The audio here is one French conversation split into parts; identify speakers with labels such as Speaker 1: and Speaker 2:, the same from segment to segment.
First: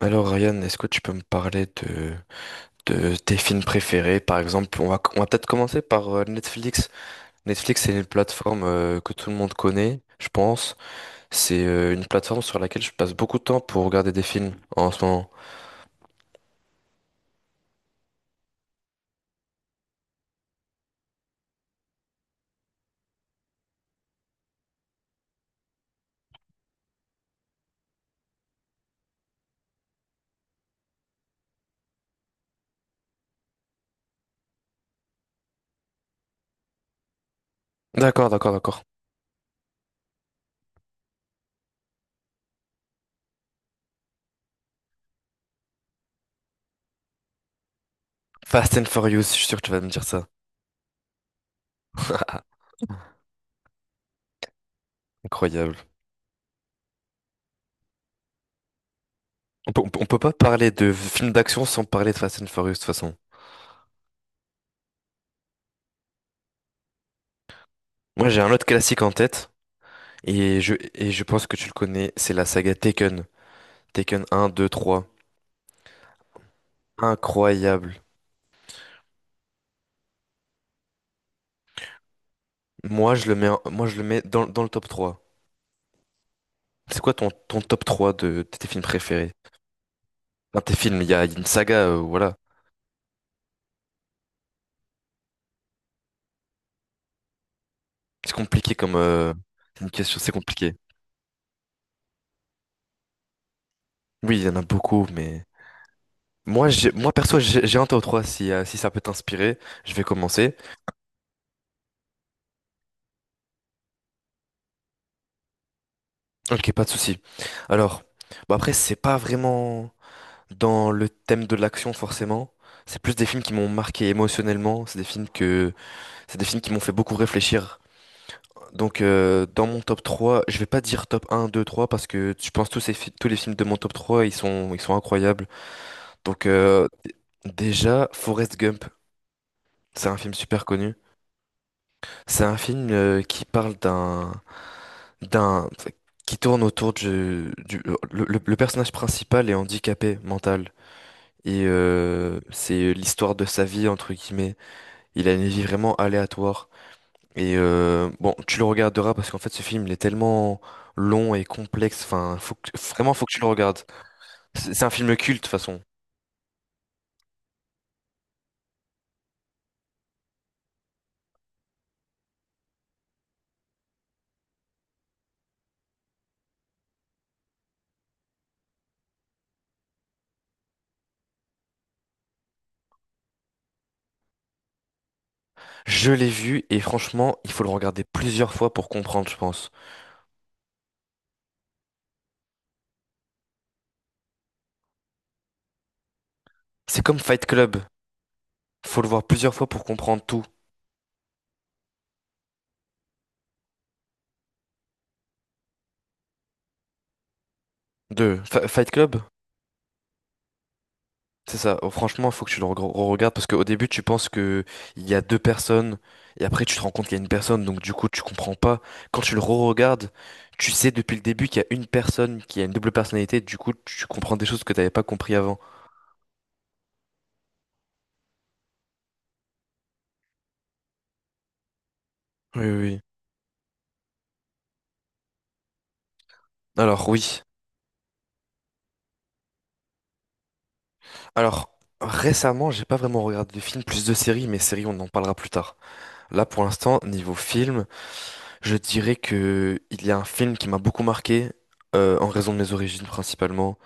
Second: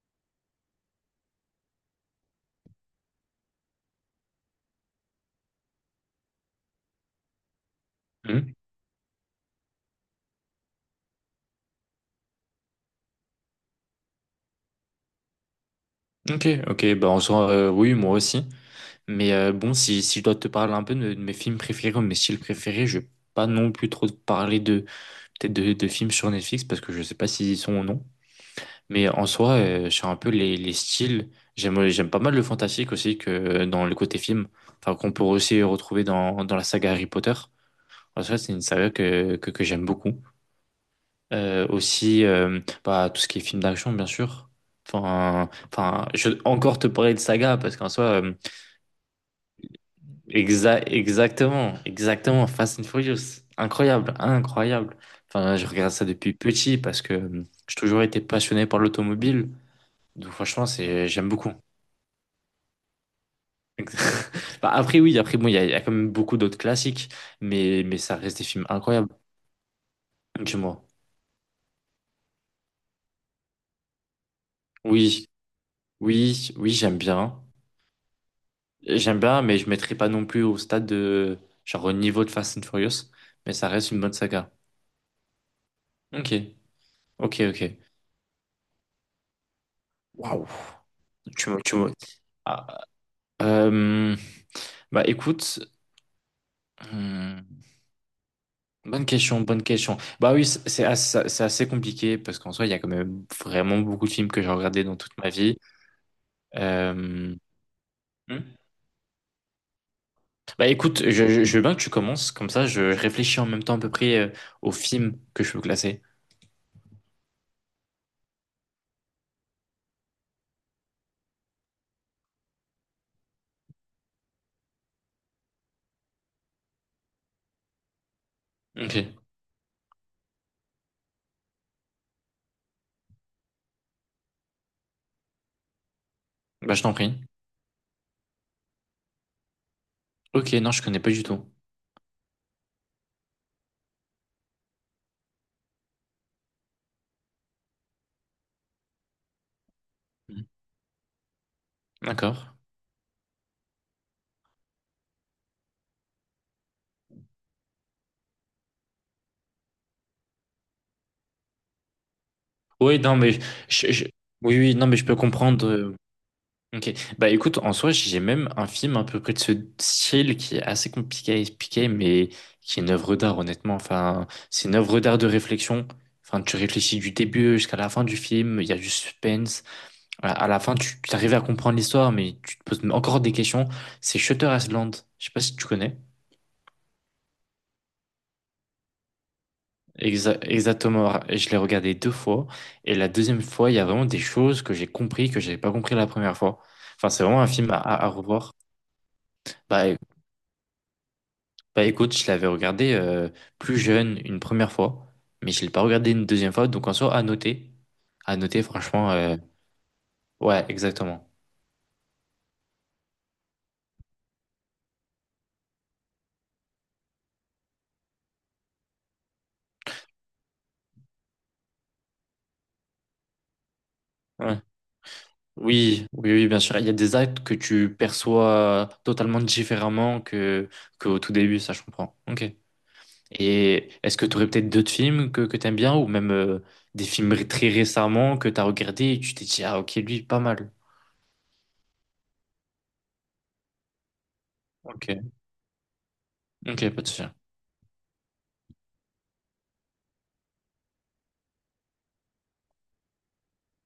Speaker 1: Alors Ryan, est-ce que tu peux me parler de tes films préférés? Par exemple, on va peut-être commencer par Netflix. Netflix, c'est une
Speaker 2: Hmm.
Speaker 1: plateforme que tout le monde connaît, je pense. C'est une plateforme sur laquelle je passe beaucoup de temps pour regarder des films en ce moment.
Speaker 2: Ok, ok, bah en soi, oui, moi aussi. Mais bon, si je dois te parler un peu de mes films préférés ou mes styles préférés, je vais pas non plus trop te parler de peut-être de films sur Netflix parce que je sais pas s'ils y sont ou non. Mais en soi, sur un peu les styles, j'aime pas mal le fantastique aussi que dans le côté film, enfin qu'on peut aussi retrouver dans la saga Harry Potter. En
Speaker 1: D'accord,
Speaker 2: soi,
Speaker 1: d'accord,
Speaker 2: c'est une
Speaker 1: d'accord.
Speaker 2: saga que j'aime beaucoup. Aussi, bah, tout ce qui est film d'action, bien sûr. Enfin, je vais encore te parler de saga parce qu'en soi, euh,
Speaker 1: Fast and Furious, je suis sûr que tu vas me dire ça.
Speaker 2: exa- exactement, exactement, Fast and Furious, incroyable, incroyable. Enfin, je
Speaker 1: Incroyable.
Speaker 2: regarde ça depuis petit parce que j'ai toujours été passionné par l'automobile.
Speaker 1: On peut
Speaker 2: Donc,
Speaker 1: pas
Speaker 2: franchement,
Speaker 1: parler de
Speaker 2: c'est, j'aime
Speaker 1: films
Speaker 2: beaucoup.
Speaker 1: d'action sans parler de Fast and Furious de toute façon.
Speaker 2: Bah, après, oui, après, bon, il y a quand même beaucoup d'autres classiques, mais ça
Speaker 1: Moi,
Speaker 2: reste
Speaker 1: j'ai
Speaker 2: des
Speaker 1: un autre
Speaker 2: films
Speaker 1: classique
Speaker 2: incroyables.
Speaker 1: en tête et je,
Speaker 2: Dis-moi.
Speaker 1: et je pense que tu le connais, c'est la saga Taken. Taken un, 2, 3.
Speaker 2: Oui, oui, oui, j'aime bien.
Speaker 1: Incroyable.
Speaker 2: J'aime bien, mais je mettrai pas non plus au stade de, genre au niveau de Fast and Furious,
Speaker 1: Moi, je le mets,
Speaker 2: mais
Speaker 1: en-
Speaker 2: ça
Speaker 1: moi,
Speaker 2: reste
Speaker 1: je
Speaker 2: une
Speaker 1: le
Speaker 2: bonne
Speaker 1: mets dans,
Speaker 2: saga.
Speaker 1: dans le top 3.
Speaker 2: Ok,
Speaker 1: C'est quoi ton,
Speaker 2: ok,
Speaker 1: ton
Speaker 2: ok.
Speaker 1: top 3 de tes films préférés?
Speaker 2: Waouh,
Speaker 1: Enfin, tes films, il y a une
Speaker 2: tu me, tu
Speaker 1: saga,
Speaker 2: me-
Speaker 1: voilà.
Speaker 2: Ah, euh, bah écoute, hmm,
Speaker 1: C'est compliqué
Speaker 2: bonne question, bonne
Speaker 1: c'est une
Speaker 2: question.
Speaker 1: question, c'est
Speaker 2: Bah oui, c'est
Speaker 1: compliqué.
Speaker 2: c'est assez, c'est assez compliqué parce qu'en soi, il y a quand même vraiment beaucoup de films
Speaker 1: Oui, il
Speaker 2: que
Speaker 1: y
Speaker 2: j'ai
Speaker 1: en a
Speaker 2: regardés dans
Speaker 1: beaucoup,
Speaker 2: toute ma
Speaker 1: mais.
Speaker 2: vie.
Speaker 1: Moi, j'ai,
Speaker 2: Euh,
Speaker 1: moi perso, j'ai un top 3.
Speaker 2: hmm.
Speaker 1: Si ça peut t'inspirer, je vais commencer.
Speaker 2: Bah écoute, je veux bien que tu commences, comme ça, je réfléchis en même temps à peu près aux films que je peux classer.
Speaker 1: Ok, pas de souci. Alors, bah après, c'est pas vraiment dans le thème de l'action, forcément. C'est plus des films qui m'ont marqué émotionnellement. C'est des films qui m'ont fait beaucoup réfléchir.
Speaker 2: Ok,
Speaker 1: Donc dans mon top 3 je vais pas dire top un 2 3 parce que je pense tous, tous les films de mon top 3 ils sont incroyables. Donc,
Speaker 2: bah je t'en prie.
Speaker 1: déjà, Forrest Gump, c'est un film
Speaker 2: Ok,
Speaker 1: super
Speaker 2: non, je
Speaker 1: connu.
Speaker 2: connais pas du tout.
Speaker 1: C'est un film qui parle d'un, qui tourne autour du le personnage principal est handicapé mental. Et
Speaker 2: D'accord.
Speaker 1: c'est l'histoire de sa vie, entre guillemets. Il a une vie vraiment aléatoire. Et bon, tu le regarderas parce qu'en fait, ce film, il est tellement long et complexe. Enfin,
Speaker 2: Oui,
Speaker 1: vraiment,
Speaker 2: non,
Speaker 1: faut que
Speaker 2: mais
Speaker 1: tu le regardes.
Speaker 2: je, je- oui,
Speaker 1: C'est
Speaker 2: oui,
Speaker 1: c'est
Speaker 2: non,
Speaker 1: un
Speaker 2: mais je
Speaker 1: film
Speaker 2: peux
Speaker 1: culte, de toute
Speaker 2: comprendre.
Speaker 1: façon.
Speaker 2: Ok. Bah écoute, en soi, j'ai même un film à peu près de ce style qui est assez compliqué à expliquer, mais qui est une œuvre d'art, honnêtement. Enfin, c'est une œuvre d'art de réflexion. Enfin, tu réfléchis du début jusqu'à la fin du film, il y a du suspense. À la fin, tu arrives à comprendre l'histoire, mais tu te poses encore des questions. C'est Shutter Island. Je sais pas si tu connais.
Speaker 1: Je l'ai vu et franchement, il faut le regarder plusieurs fois pour comprendre, je pense.
Speaker 2: Exactement, je l'ai regardé deux fois et la deuxième fois, il y a vraiment des choses que j'ai compris que j'avais pas compris la première fois.
Speaker 1: C'est
Speaker 2: Enfin,
Speaker 1: comme
Speaker 2: c'est vraiment
Speaker 1: Fight
Speaker 2: un film
Speaker 1: Club.
Speaker 2: à revoir.
Speaker 1: Faut le voir plusieurs fois pour
Speaker 2: Bah, é-
Speaker 1: comprendre tout.
Speaker 2: bah écoute, je l'avais regardé plus jeune une première fois, mais je l'ai pas regardé une deuxième fois, donc en soi, à noter. À noter,
Speaker 1: Fight
Speaker 2: franchement,
Speaker 1: Club,
Speaker 2: ouais, exactement.
Speaker 1: c'est ça. Oh, franchement, faut que tu le re-regardes parce qu'au début, tu penses que il y a deux personnes et après, tu te rends compte qu'il y a une personne. Donc, du coup, tu comprends pas. Quand tu le re-regardes, tu sais depuis le début qu'il y a une personne qui a une double personnalité. Du coup, tu comprends des
Speaker 2: Ouais.
Speaker 1: choses que t'avais pas compris avant.
Speaker 2: Oui, oui, oui, bien sûr. Il y a des actes que tu perçois totalement différemment que au tout début, ça je comprends. Ok.
Speaker 1: Oui, oui, oui.
Speaker 2: Et est-ce que tu aurais peut-être d'autres films que tu aimes bien ou même des
Speaker 1: Alors,
Speaker 2: films
Speaker 1: oui.
Speaker 2: très récemment que tu as regardé et tu t'es dit, ah ok, lui, pas mal.
Speaker 1: Alors, récemment, j'ai pas vraiment regardé de films, plus de séries, mais séries, on en
Speaker 2: Ok,
Speaker 1: parlera plus tard. Là, pour
Speaker 2: ok,
Speaker 1: l'instant,
Speaker 2: pas de souci.
Speaker 1: niveau film, je dirais que il y a un film qui m'a beaucoup marqué en raison de mes origines principalement.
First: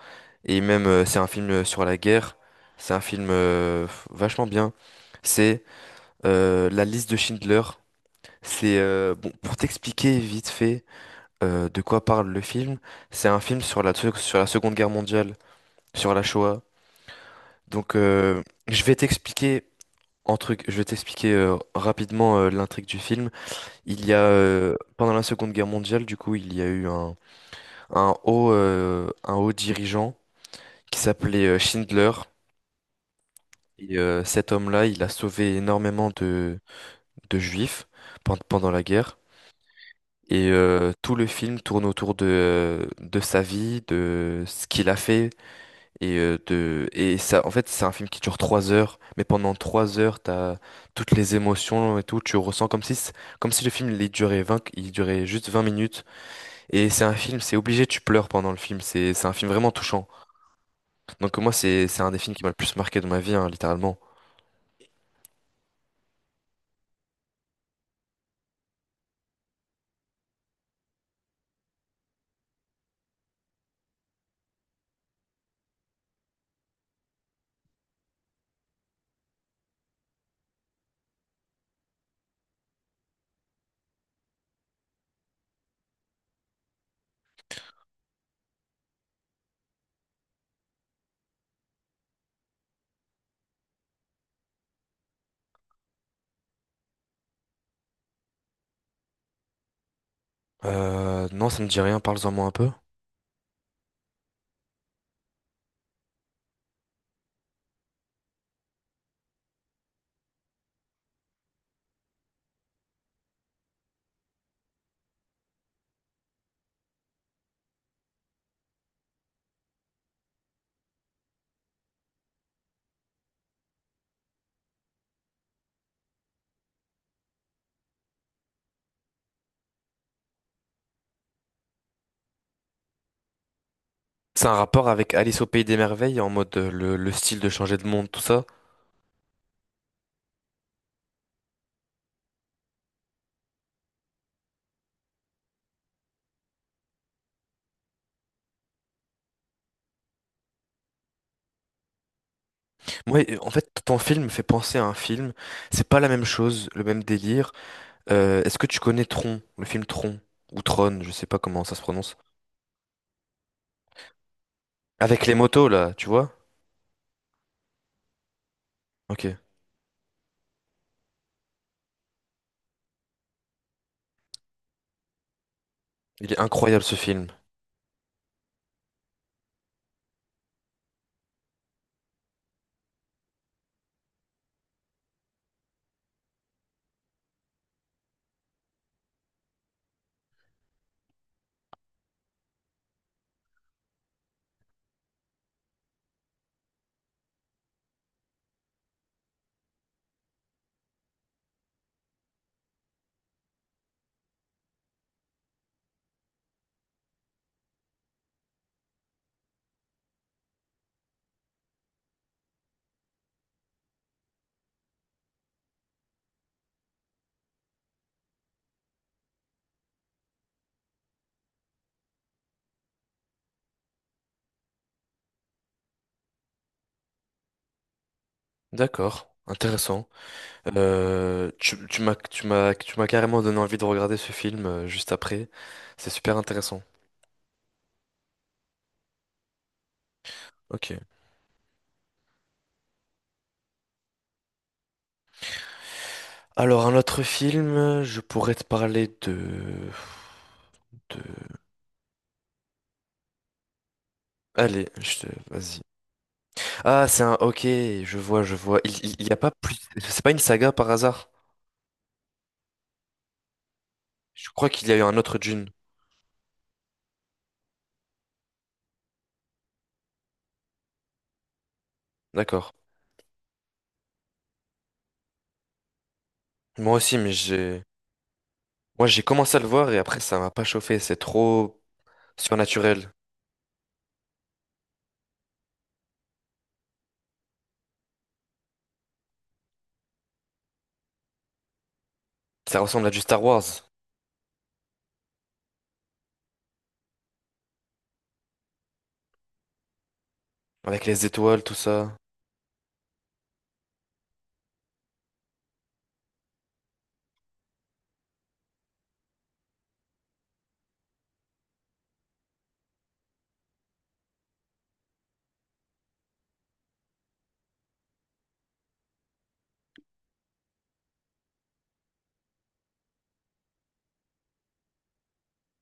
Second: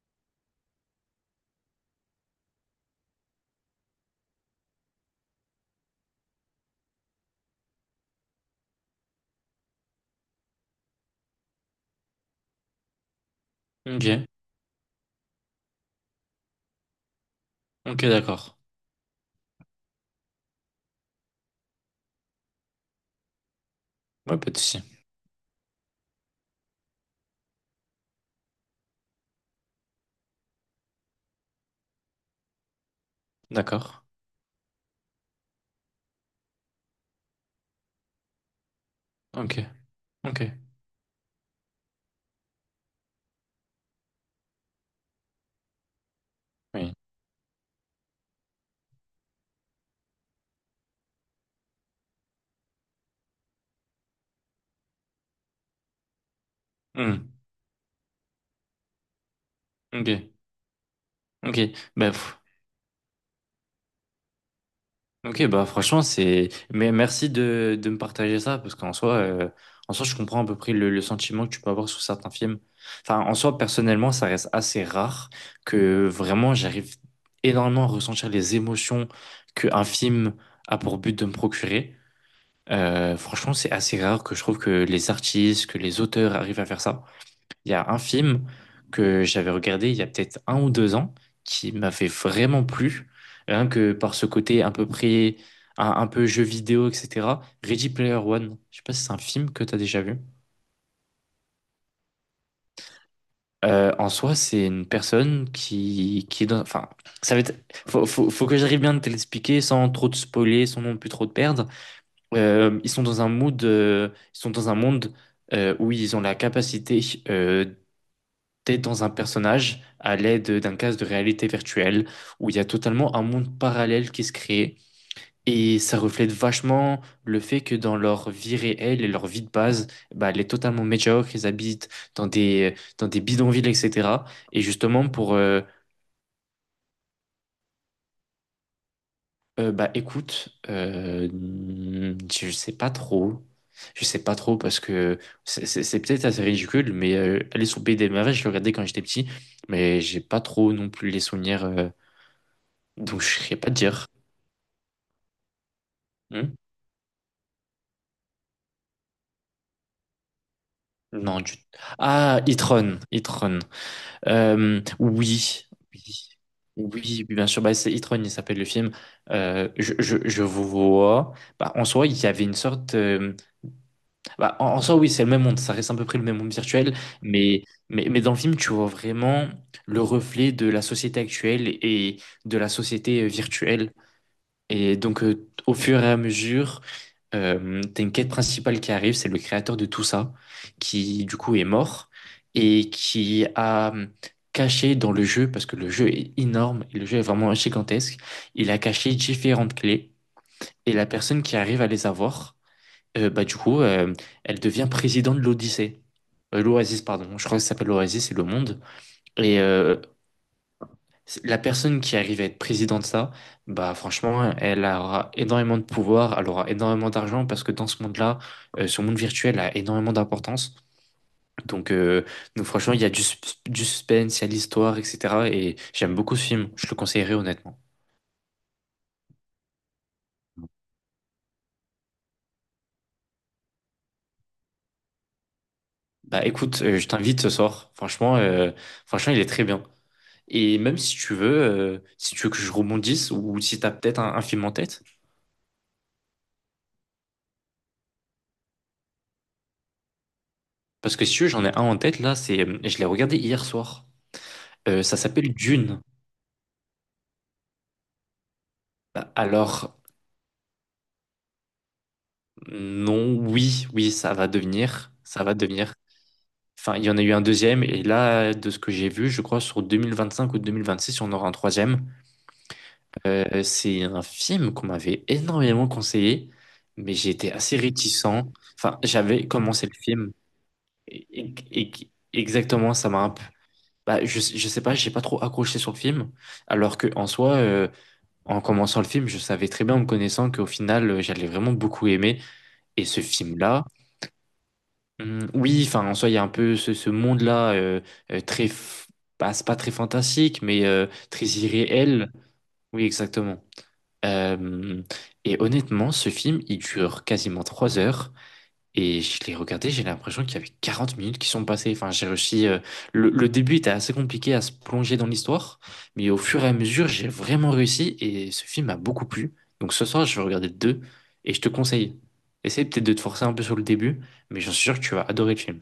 Speaker 1: Et même, c'est un film sur la guerre. C'est un film vachement bien. C'est La liste de Schindler. C'est bon, pour t'expliquer vite fait de quoi parle le film. C'est un film
Speaker 2: Ok,
Speaker 1: sur la Seconde Guerre mondiale, sur la Shoah. Donc,
Speaker 2: ok, d'accord.
Speaker 1: je vais t'expliquer rapidement l'intrigue du film. Il y a
Speaker 2: Ouais, pas de souci.
Speaker 1: pendant la Seconde Guerre mondiale, du coup, il y a eu un haut dirigeant qui s'appelait Schindler. Et
Speaker 2: D'accord.
Speaker 1: cet homme-là, il a sauvé énormément de juifs pendant la guerre.
Speaker 2: Ok, ok.
Speaker 1: Et tout le film tourne autour de sa vie, de ce qu'il a fait. Et, euh, de,
Speaker 2: Oui.
Speaker 1: et ça, en fait, c'est un film qui dure 3 heures. Mais pendant 3 heures, t'as toutes les émotions et tout. Tu ressens comme si, comme si le film il durait juste 20 minutes. Et c'est un
Speaker 2: Hmm.
Speaker 1: film, c'est obligé, tu pleures pendant le film. C'est un film vraiment touchant.
Speaker 2: Ok,
Speaker 1: Donc moi,
Speaker 2: ok.
Speaker 1: c'est un des films
Speaker 2: Bref.
Speaker 1: qui m'a le plus marqué de ma vie, hein, littéralement.
Speaker 2: Ok, bah franchement, c'est. Mais merci de me partager ça, parce qu'en soi, en soi, je comprends à peu près le sentiment que tu peux avoir sur certains films. Enfin, en soi, personnellement, ça reste assez rare que vraiment j'arrive énormément à ressentir les émotions qu'un film a pour but de me procurer. Franchement, c'est assez rare que je trouve que les artistes, que les auteurs arrivent à faire ça. Il y a un film que j'avais regardé il y a peut-être un ou deux ans qui m'avait vraiment plu, rien que par ce côté à peu près un peu jeu vidéo, etc. Ready Player One, je sais pas si c'est un film que tu as déjà vu.
Speaker 1: Non, ça me dit rien. Parle-en moi un peu.
Speaker 2: En soi, c'est une personne qui est dans... Enfin, ça va être... Faut que j'arrive bien de te l'expliquer sans trop te spoiler, sans non plus trop te perdre. Euh, ils sont dans un mood... euh, ils sont dans un monde où ils ont la capacité euh, t'es dans un personnage à l'aide d'un casque de réalité virtuelle où il y a totalement un monde parallèle qui se crée et ça reflète vachement le fait que dans leur vie réelle et leur vie de base, bah, elle est totalement médiocre, ils habitent dans des bidonvilles, etc.
Speaker 1: C'est un
Speaker 2: Et
Speaker 1: rapport
Speaker 2: justement
Speaker 1: avec
Speaker 2: pour,
Speaker 1: Alice au Pays des Merveilles, en mode le style de changer de monde, tout ça.
Speaker 2: bah écoute, je sais pas trop, je sais pas trop parce que c'est peut-être assez ridicule, mais aller sur BD, je le regardais quand j'étais petit, mais j'ai pas trop non plus les souvenirs.
Speaker 1: Moi,
Speaker 2: Donc, je ne
Speaker 1: en
Speaker 2: sais
Speaker 1: fait,
Speaker 2: pas
Speaker 1: ton
Speaker 2: dire.
Speaker 1: film me fait penser à un film. C'est pas la même
Speaker 2: Hmm.
Speaker 1: chose, le même délire. Est-ce que tu connais Tron, le film Tron, ou Tron, je sais pas
Speaker 2: Non, du...
Speaker 1: comment ça se prononce.
Speaker 2: Ah, Itron. Itron.
Speaker 1: Avec les
Speaker 2: Oui.
Speaker 1: motos, là, tu
Speaker 2: Oui.
Speaker 1: vois?
Speaker 2: Oui, oui, bien sûr. Bah, c'est Itron, il s'appelle le film.
Speaker 1: Ok.
Speaker 2: Je vous vois. Bah, en soi, il y avait une sorte. Bah, en soi, oui, c'est le même monde. Ça reste à peu près le
Speaker 1: Il est
Speaker 2: même monde
Speaker 1: incroyable, ce
Speaker 2: virtuel.
Speaker 1: film.
Speaker 2: Mais, mais, dans le film, tu vois vraiment le reflet de la société actuelle et de la société virtuelle. Et donc, au fur et à mesure. T'as une quête principale qui arrive, c'est le créateur de tout ça, qui du coup est mort et qui a caché dans le jeu, parce que le jeu est énorme et le jeu est vraiment gigantesque, il a caché différentes clés et la personne qui arrive à les avoir, bah du coup, elle devient présidente de l'Odyssée. L'Oasis, pardon. Je crois que ça s'appelle l'Oasis, c'est le monde. Et la personne qui arrive à être présidente de ça, bah franchement, elle aura énormément de pouvoir, elle aura énormément d'argent parce que dans ce monde-là, ce monde virtuel a énormément d'importance. Donc, euh, donc, franchement, il y a du suspense, il y a de l'histoire, etc. Et j'aime beaucoup ce film, je le conseillerais honnêtement.
Speaker 1: D'accord. Intéressant. Tu m'as carrément donné envie de regarder ce film juste après. C'est super
Speaker 2: Bah
Speaker 1: intéressant.
Speaker 2: écoute, je t'invite ce soir. Franchement, il est très bien. Et
Speaker 1: Ok.
Speaker 2: même si tu veux, que je rebondisse ou si t'as peut-être un film en tête,
Speaker 1: Alors, un autre film, je pourrais te parler de...
Speaker 2: parce que si tu
Speaker 1: de...
Speaker 2: veux, j'en ai un en tête là, c'est, je l'ai regardé hier soir.
Speaker 1: Allez,
Speaker 2: Ça s'appelle
Speaker 1: vas-y.
Speaker 2: Dune.
Speaker 1: Ok, je vois, je vois. Il, il, il y
Speaker 2: Bah,
Speaker 1: a pas plus.
Speaker 2: alors,
Speaker 1: C'est pas une saga par hasard?
Speaker 2: non, oui, oui, ça va
Speaker 1: Je crois qu'il y a eu
Speaker 2: devenir,
Speaker 1: un autre
Speaker 2: ça va
Speaker 1: Dune.
Speaker 2: devenir. Enfin, il y en a eu un deuxième, et là, de ce que j'ai vu, je crois sur 2025 ou 2026, on aura un troisième.
Speaker 1: D'accord.
Speaker 2: C'est un film qu'on m'avait énormément conseillé,
Speaker 1: Moi
Speaker 2: mais
Speaker 1: aussi, mais
Speaker 2: j'étais assez
Speaker 1: j'ai.
Speaker 2: réticent. Enfin,
Speaker 1: Moi, j'ai
Speaker 2: j'avais
Speaker 1: commencé à le
Speaker 2: commencé
Speaker 1: voir
Speaker 2: le
Speaker 1: et après,
Speaker 2: film,
Speaker 1: ça m'a pas chauffé. C'est
Speaker 2: et,
Speaker 1: trop
Speaker 2: et- exactement, ça
Speaker 1: surnaturel.
Speaker 2: m'a un peu... Bah, je sais pas, j'ai pas trop accroché sur le film, alors que en soi, en commençant le film, je savais très bien en me connaissant qu'au final, j'allais vraiment beaucoup aimer.
Speaker 1: Ça
Speaker 2: Et
Speaker 1: ressemble à du
Speaker 2: ce
Speaker 1: Star
Speaker 2: film-là,
Speaker 1: Wars.
Speaker 2: Oui, enfin, en soi, il y a un peu ce monde-là euh, très, f- bah, c'est pas très fantastique, mais
Speaker 1: Avec les
Speaker 2: très
Speaker 1: étoiles, tout ça.
Speaker 2: irréel. Oui, exactement. Euh, et honnêtement, ce film, il dure quasiment 3 heures. Et je l'ai regardé, j'ai l'impression qu'il y avait 40 minutes qui sont passées. Enfin, j'ai réussi. Le début était assez compliqué à se plonger dans l'histoire, mais au fur et à mesure, j'ai vraiment réussi et ce film m'a beaucoup plu. Donc ce soir, je vais regarder le deux et je te conseille. Essaye peut-être de te forcer un peu sur le début, mais j'en suis sûr que tu vas adorer le film.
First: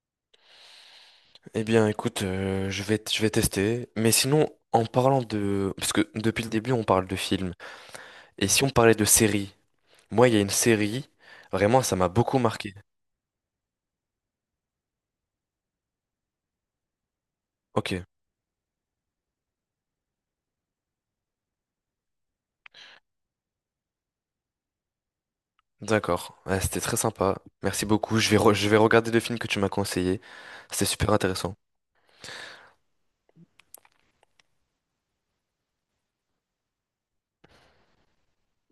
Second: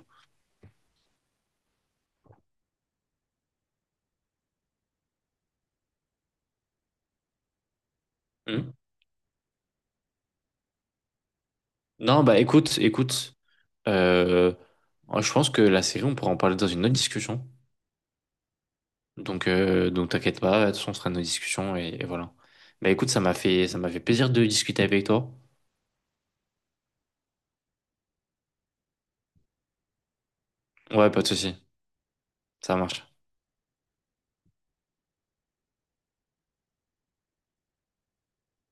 Speaker 1: Eh bien, écoute, je vais tester. Mais sinon, parce que depuis le début, on parle de films. Et si on
Speaker 2: Hmm.
Speaker 1: parlait de séries? Moi, il y a une série. Vraiment, ça m'a
Speaker 2: Non, bah
Speaker 1: beaucoup marqué.
Speaker 2: écoute, euh, moi, je pense que la série, on pourra en parler dans une autre discussion.
Speaker 1: Ok.
Speaker 2: Donc, t'inquiète pas, de toute façon, on sera dans nos discussions et voilà. Bah écoute, ça m'a fait plaisir de discuter avec toi.
Speaker 1: D'accord, ouais, c'était très sympa. Merci beaucoup. Je vais regarder le film que tu m'as conseillé. C'était super
Speaker 2: Ouais, pas de
Speaker 1: intéressant.
Speaker 2: souci, ça marche.